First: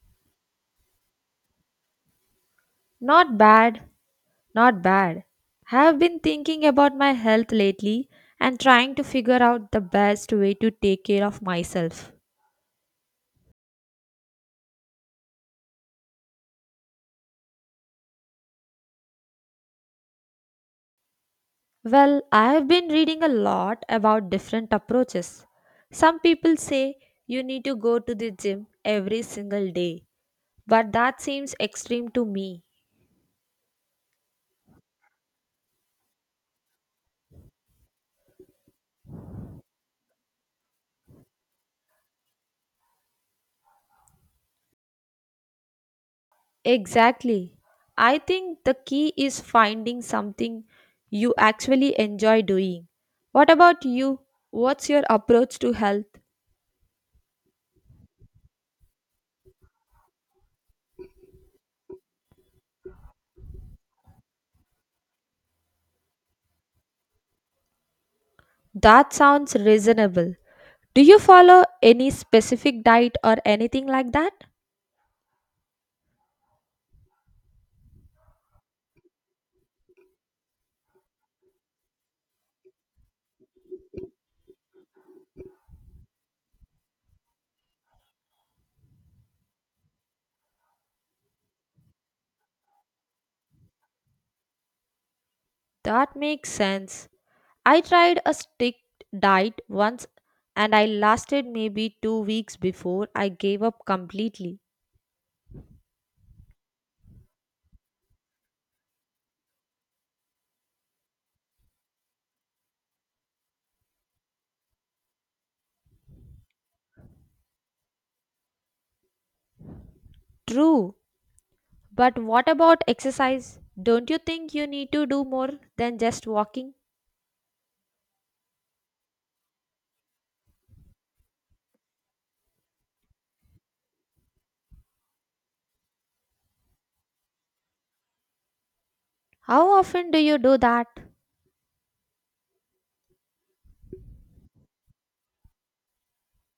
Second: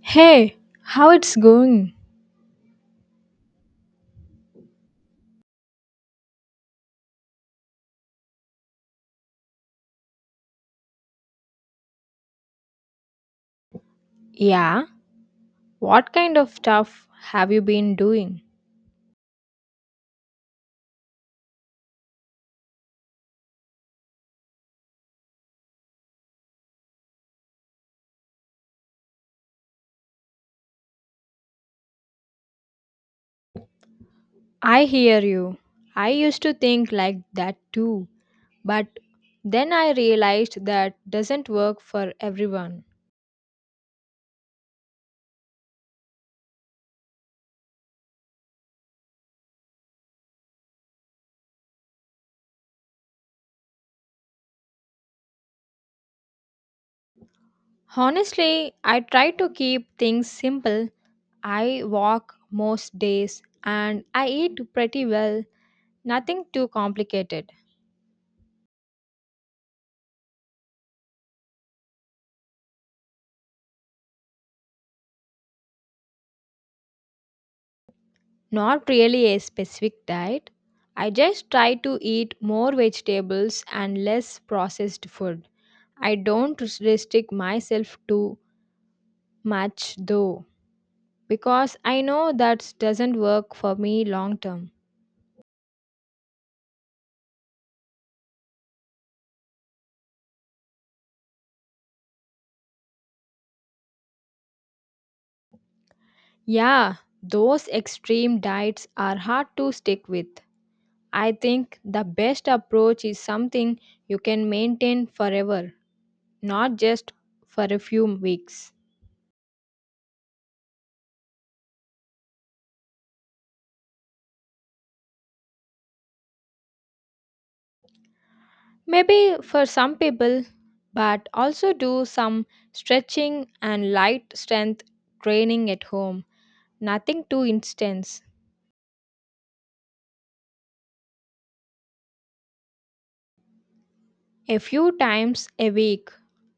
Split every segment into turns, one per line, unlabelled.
Hey, how it's going?
Not bad, not bad. Have been thinking about my health lately and trying to figure out the best way to take care of myself.
Yeah, what kind of stuff have you been doing?
Well, I have been reading a lot about different approaches. Some people say you need to go to the gym every single day, but that seems extreme to me.
I hear you. I used to think like that too, but then I realized that doesn't work for everyone.
Exactly. I think the key is finding something you actually enjoy doing. What about you? What's your approach to health?
Honestly, I try to keep things simple. I walk most days and I eat pretty well, nothing too complicated.
That sounds reasonable. Do you follow any specific diet or anything like that?
Not really a specific diet. I just try to eat more vegetables and less processed food. I don't restrict myself too much though, because I know that doesn't work for me long term.
That makes sense. I tried a strict diet once and I lasted maybe 2 weeks before I gave up completely.
Yeah, those extreme diets are hard to stick with. I think the best approach is something you can maintain forever, not just for a few weeks.
True, but what about exercise? Don't you think you need to do more than just walking?
Maybe for some people, but also do some stretching and light strength training at home. Nothing too intense.
How often do you do that?
A few times a week.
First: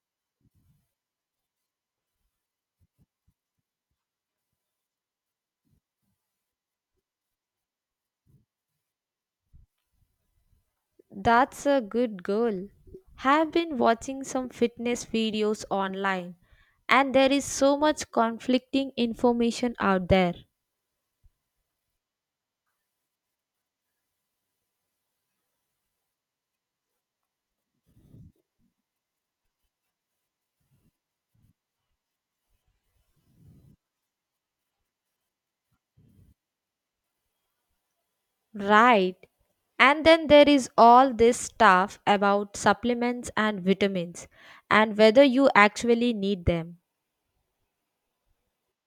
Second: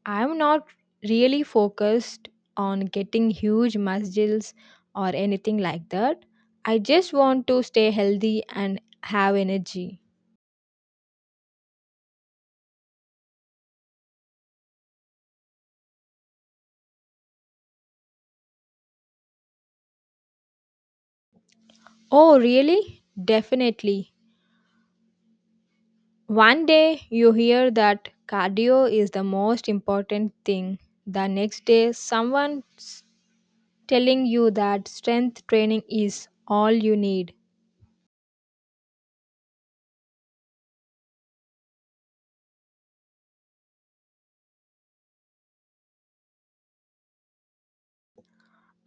I'm not really focused on getting huge muscles or anything like that. I just want to stay healthy and have energy.
That's a good goal. Have been watching some fitness videos online and there is so much conflicting information out there.
Oh, really? Definitely. One day you hear that cardio is the most important thing. The next day, someone's telling you that strength training is all you need.
Right. And then there is all this stuff about supplements and vitamins and whether you actually need them.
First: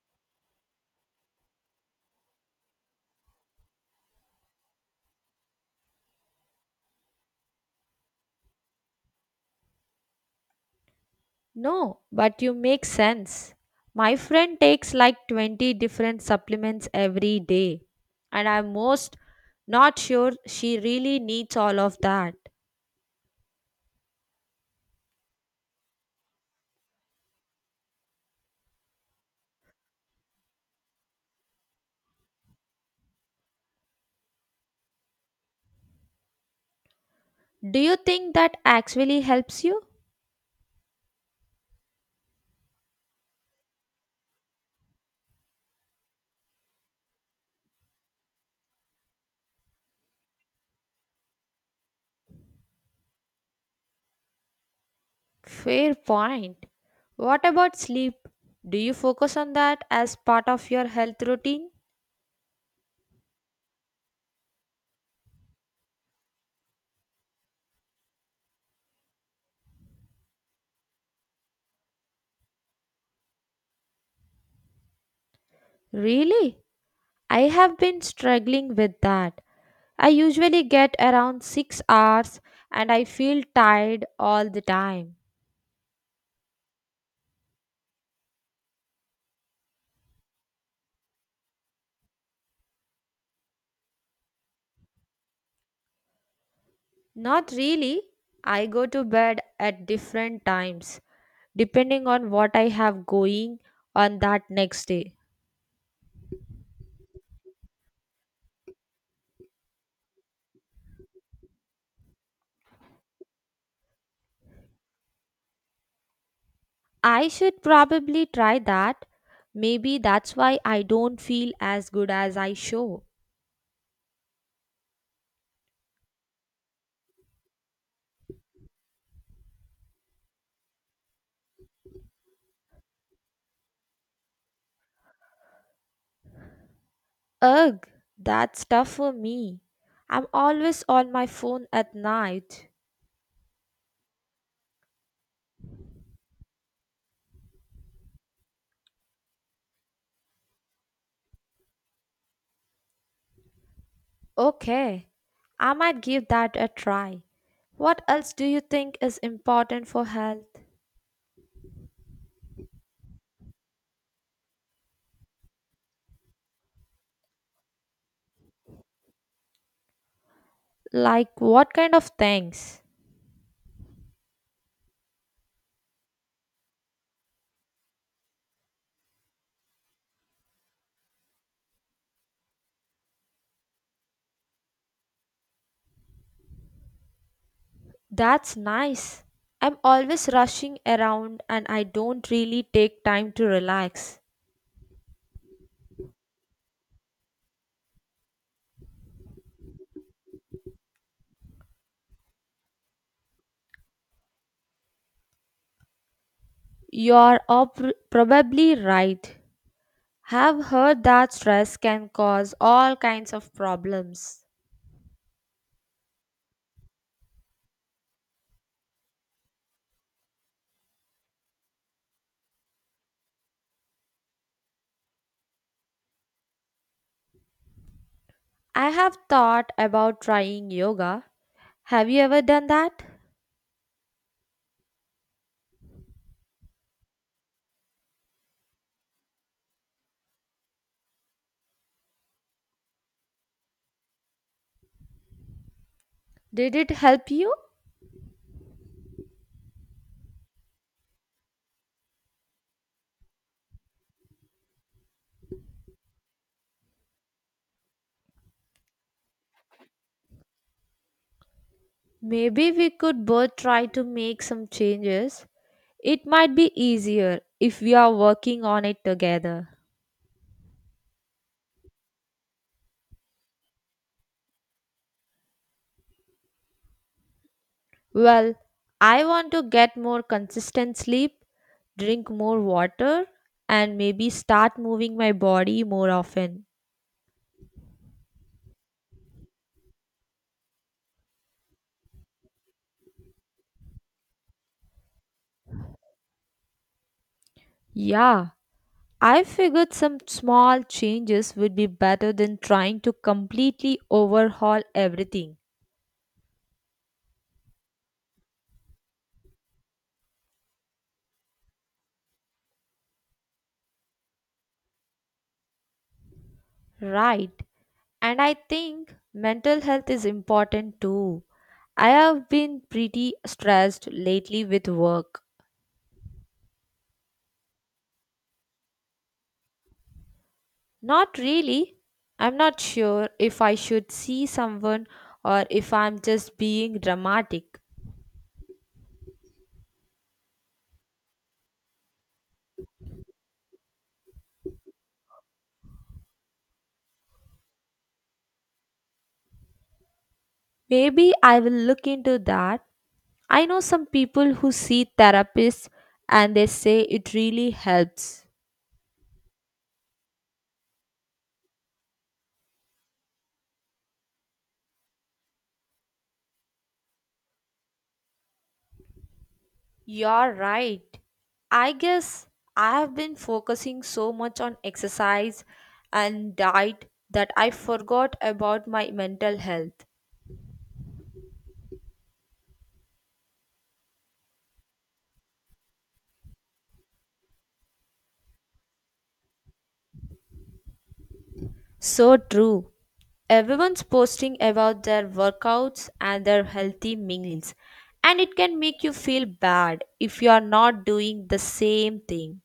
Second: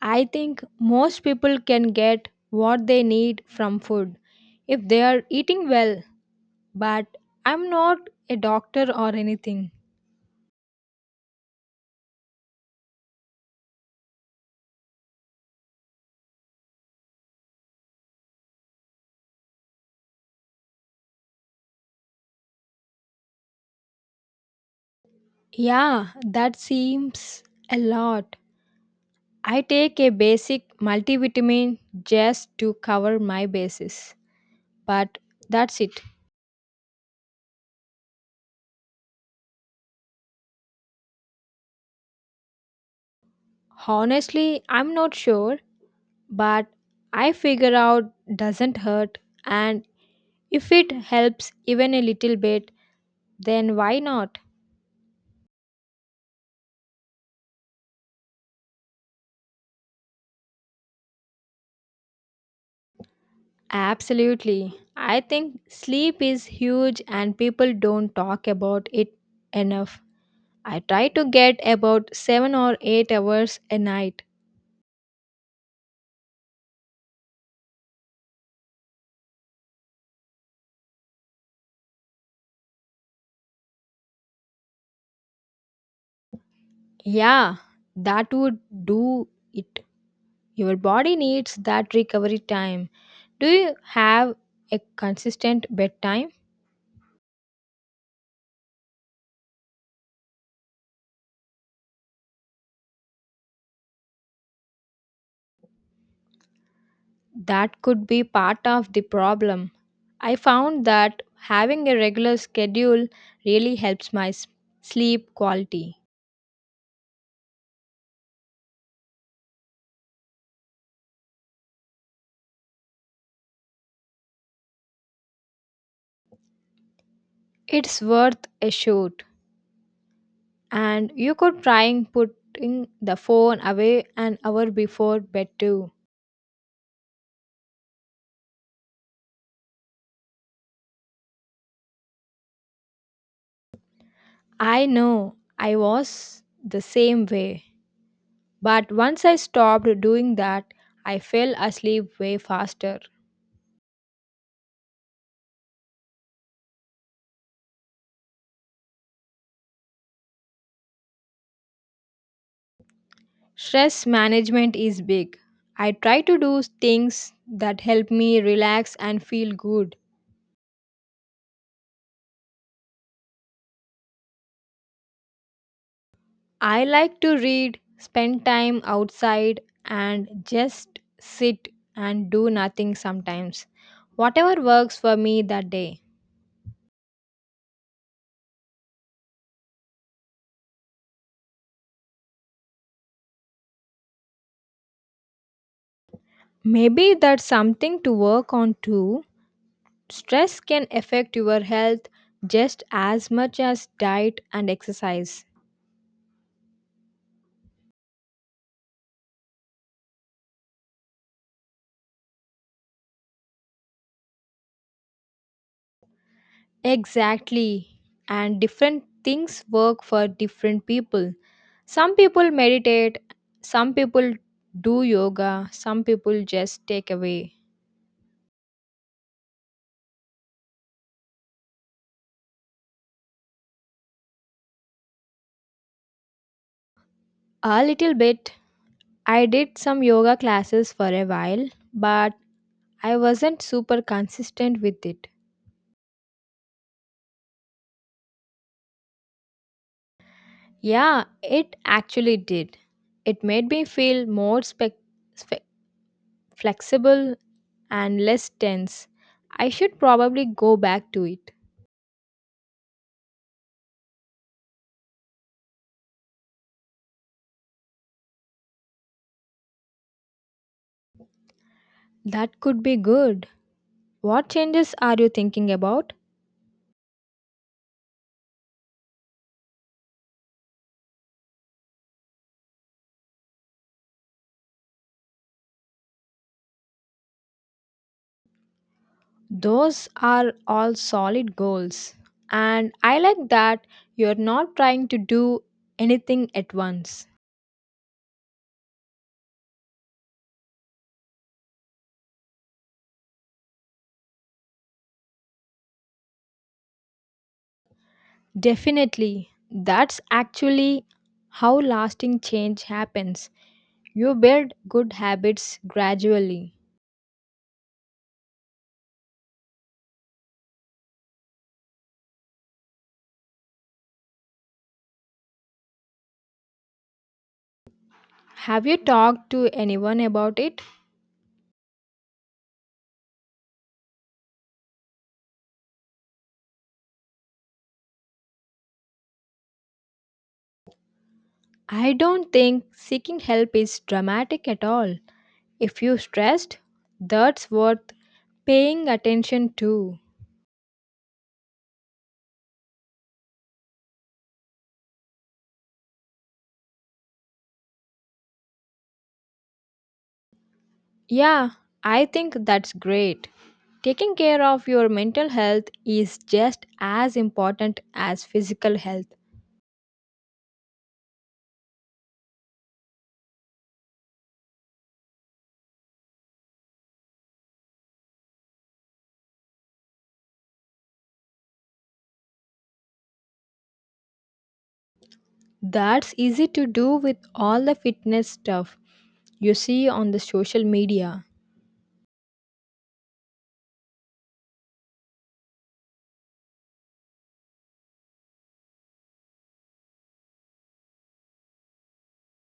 I think most people can get what they need from food if they are eating well, but I'm not a doctor or anything.
No, but you make sense. My friend takes like 20 different supplements every day, and I'm most not sure she really needs all of that.
Yeah, that seems a lot. I take a basic multivitamin just to cover my bases, but that's it.
Do you think that actually helps you?
Honestly, I'm not sure, but I figure out doesn't hurt, and if it helps even a little bit, then why not?
Fair point. What about sleep? Do you focus on that as part of your health routine?
Absolutely. I think sleep is huge and people don't talk about it enough. I try to get about 7 or 8 hours a night.
Really? I have been struggling with that. I usually get around 6 hours and I feel tired all the time.
Yeah, that would do it. Your body needs that recovery time. Do you have a consistent bedtime?
Not really. I go to bed at different times depending on what I have going on that next day.
That could be part of the problem. I found that having a regular schedule really helps sleep quality.
I should probably try that. Maybe that's why I don't feel as good as I show.
It's worth a shoot. And you could try and putting the phone away an hour before bed too.
Ugh, that's tough for me. I'm always on my phone at night.
I know I was the same way. But once I stopped doing that, I fell asleep way faster.
Okay, I might give that a try. What else do you think is important for health?
Stress management is big. I try to do things that help me relax and feel good.
Like what kind of things?
I like to read, spend time outside, and just sit and do nothing sometimes. Whatever works for me that day.
That's nice. I'm always rushing around and I don't really take time to relax.
Maybe that's something to work on too. Stress can affect your health just as much as diet and exercise.
Probably right. Have heard that stress can cause all kinds of problems.
Exactly. And different things work for different people. Some people meditate, some people do yoga, some people just take away.
I have thought about trying yoga. Have you ever done that?
A little bit. I did some yoga classes for a while, but I wasn't super consistent with it.
Did it help you?
Yeah, it actually did. It made me feel more spe- flexible and less tense. I should probably go back to it.
Maybe we could both try to make some changes. It might be easier if we are working on it together.
That could be good. What changes are you thinking about?
Well, I want to get more consistent sleep, drink more water, and maybe start moving my body more often.
Those are all solid goals. And I like that you're not trying to do anything at once.
Yeah, I figured some small changes would be better than trying to completely overhaul everything.
Definitely. That's actually how lasting change happens. You build good habits gradually.
Right. And I think mental health is important too. I have been pretty stressed lately with work.
Have you talked to anyone about it?
Not really. I'm not sure if I should see someone or if I'm just being dramatic.
I don't think seeking help is dramatic at all. If you're stressed, that's worth paying attention to.
Maybe I will look into that. I know some people who see therapists and they say it really helps.
Yeah, I think that's great. Taking care of your mental health is just as important as physical health.
You're right. I guess I have been focusing so much on exercise and diet that I forgot about my mental health.
That's easy to do with all the fitness stuff you see on the social media.
So true. Everyone's posting about their workouts and their healthy meals, and it can make you feel bad if you are not doing the same thing.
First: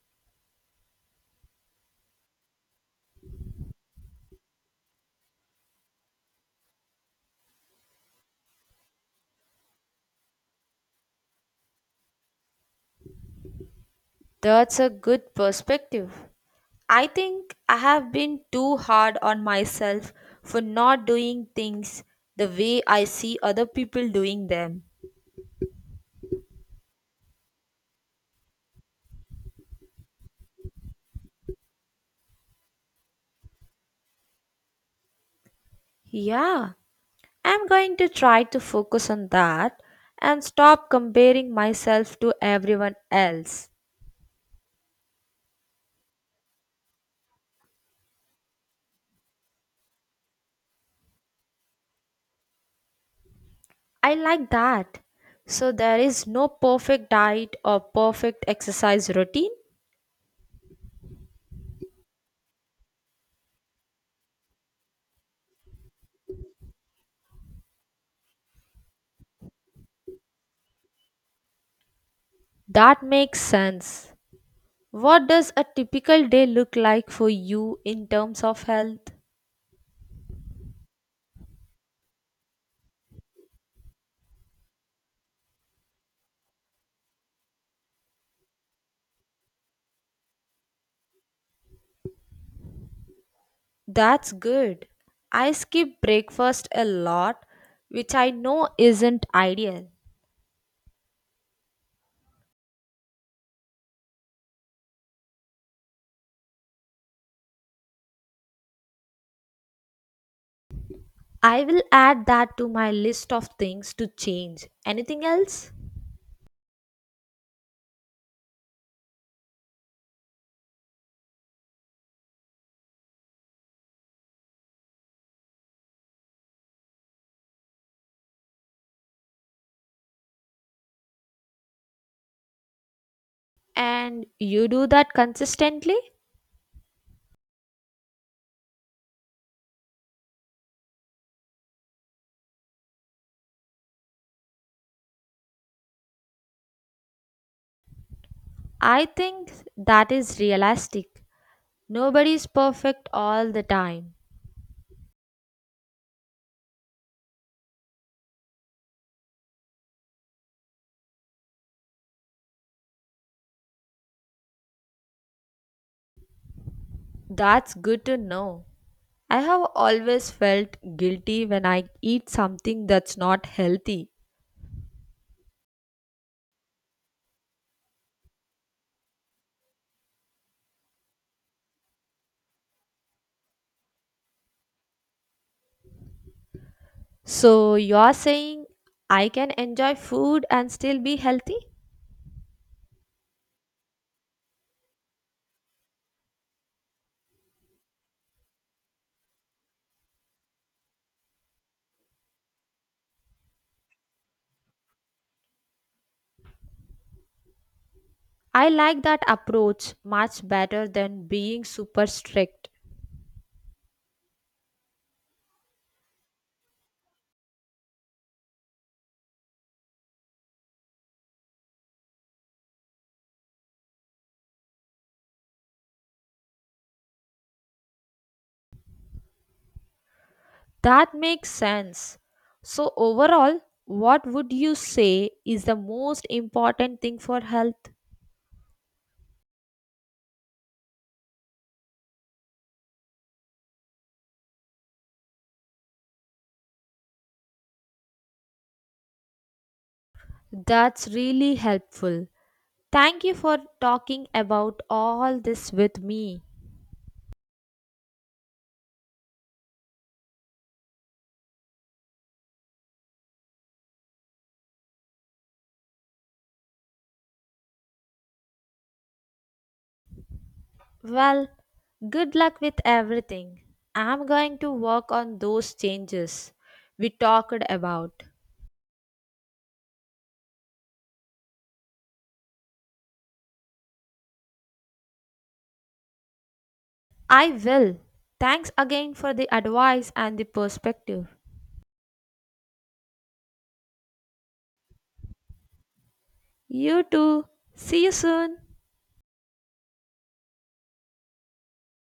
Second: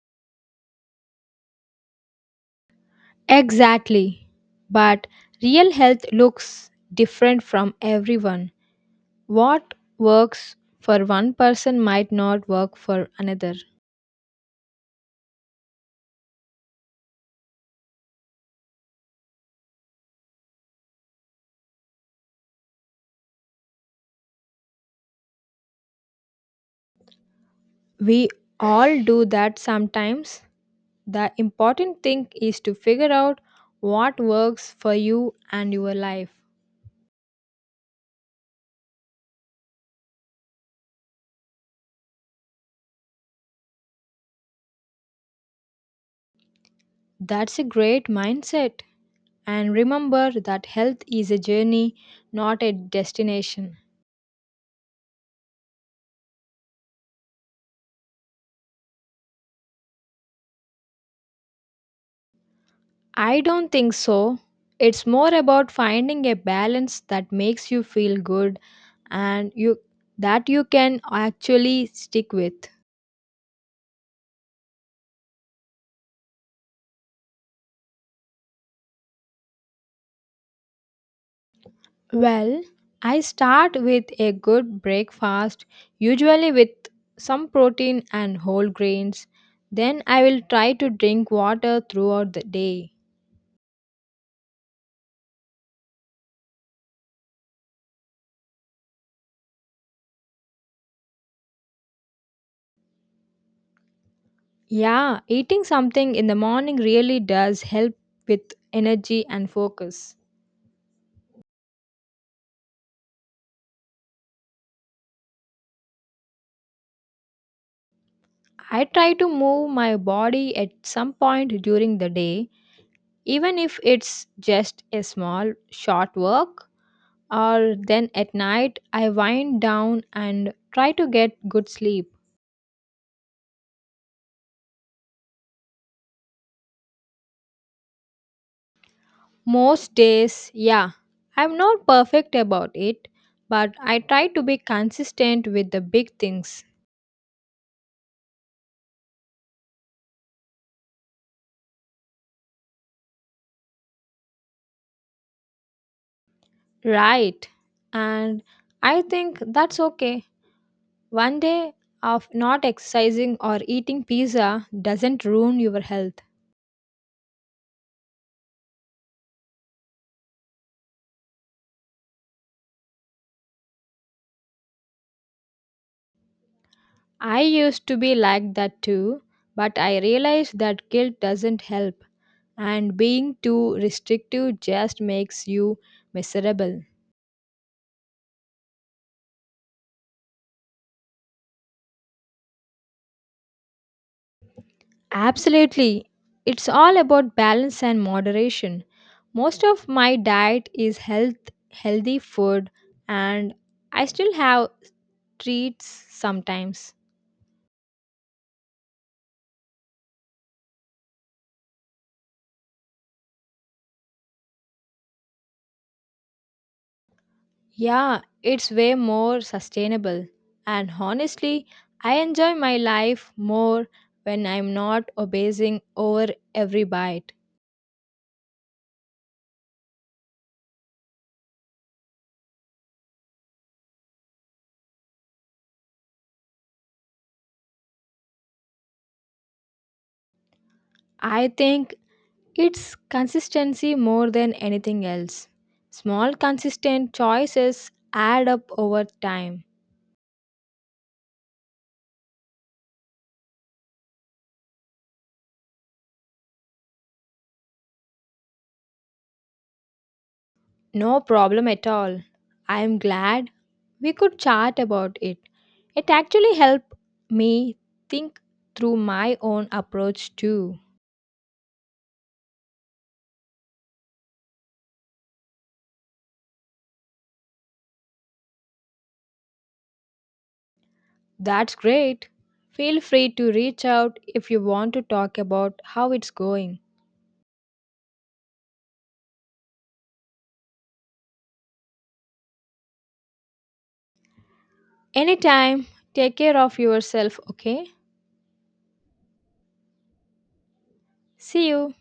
Exactly. But real health looks different from everyone. What works for one person might not work for another.
That's a good perspective. I think I have been too hard on myself for not doing things the way I see other people doing them.
We all do that sometimes. The important thing is to figure out what works for you and your life.
Yeah, I'm going to try to focus on that and stop comparing myself to everyone else.
That's a great mindset. And remember that health is a journey, not a destination.
I like that. So there is no perfect diet or perfect exercise routine?
I don't think so. It's more about finding a balance that makes you feel good and you that you can actually stick with.
That makes sense. What does a typical day look like for you in terms of health?
Well, I start with a good breakfast, usually with some protein and whole grains. Then I will try to drink water throughout the day.
That's good. I skip breakfast a lot, which I know isn't ideal.
Yeah, eating something in the morning really does help with energy and focus.
I will add that to my list of things to change. Anything else?
I try to move my body at some point during the day, even if it's just a small, short walk. Or then at night, I wind down and try to get good sleep.
And you do that consistently?
Most days, yeah. I'm not perfect about it, but I try to be consistent with the big things.
I think that is realistic. Nobody's perfect all the time.
Right. And I think that's okay. One day of not exercising or eating pizza doesn't ruin your health.
That's good to know. I have always felt guilty when I eat something that's not healthy.
I used to be like that too, but I realized that guilt doesn't help, and being too restrictive just makes you miserable.
So you're saying I can enjoy food and still be healthy?
Absolutely. It's all about balance and moderation. Most of my diet is healthy food and I still have treats sometimes.
I like that approach much better than being super strict.
Yeah, it's way more sustainable. And honestly, I enjoy my life more when I'm not obsessing over every bite.
That makes sense. So overall, what would you say is the most important thing for health?
I think it's consistency more than anything else. Small consistent choices add up over time.
That's really helpful. Thank you for talking about all this with me.
No problem at all. I am glad we could chat about it. It actually helped me think through my own approach too.
Well, good luck with everything. I'm going to work on those changes we talked about.
That's great. Feel free to reach out if you want to talk about how it's going.
I will. Thanks again for the advice and the perspective.
Anytime, take care of
You
yourself,
too.
okay?
See you soon.
See you.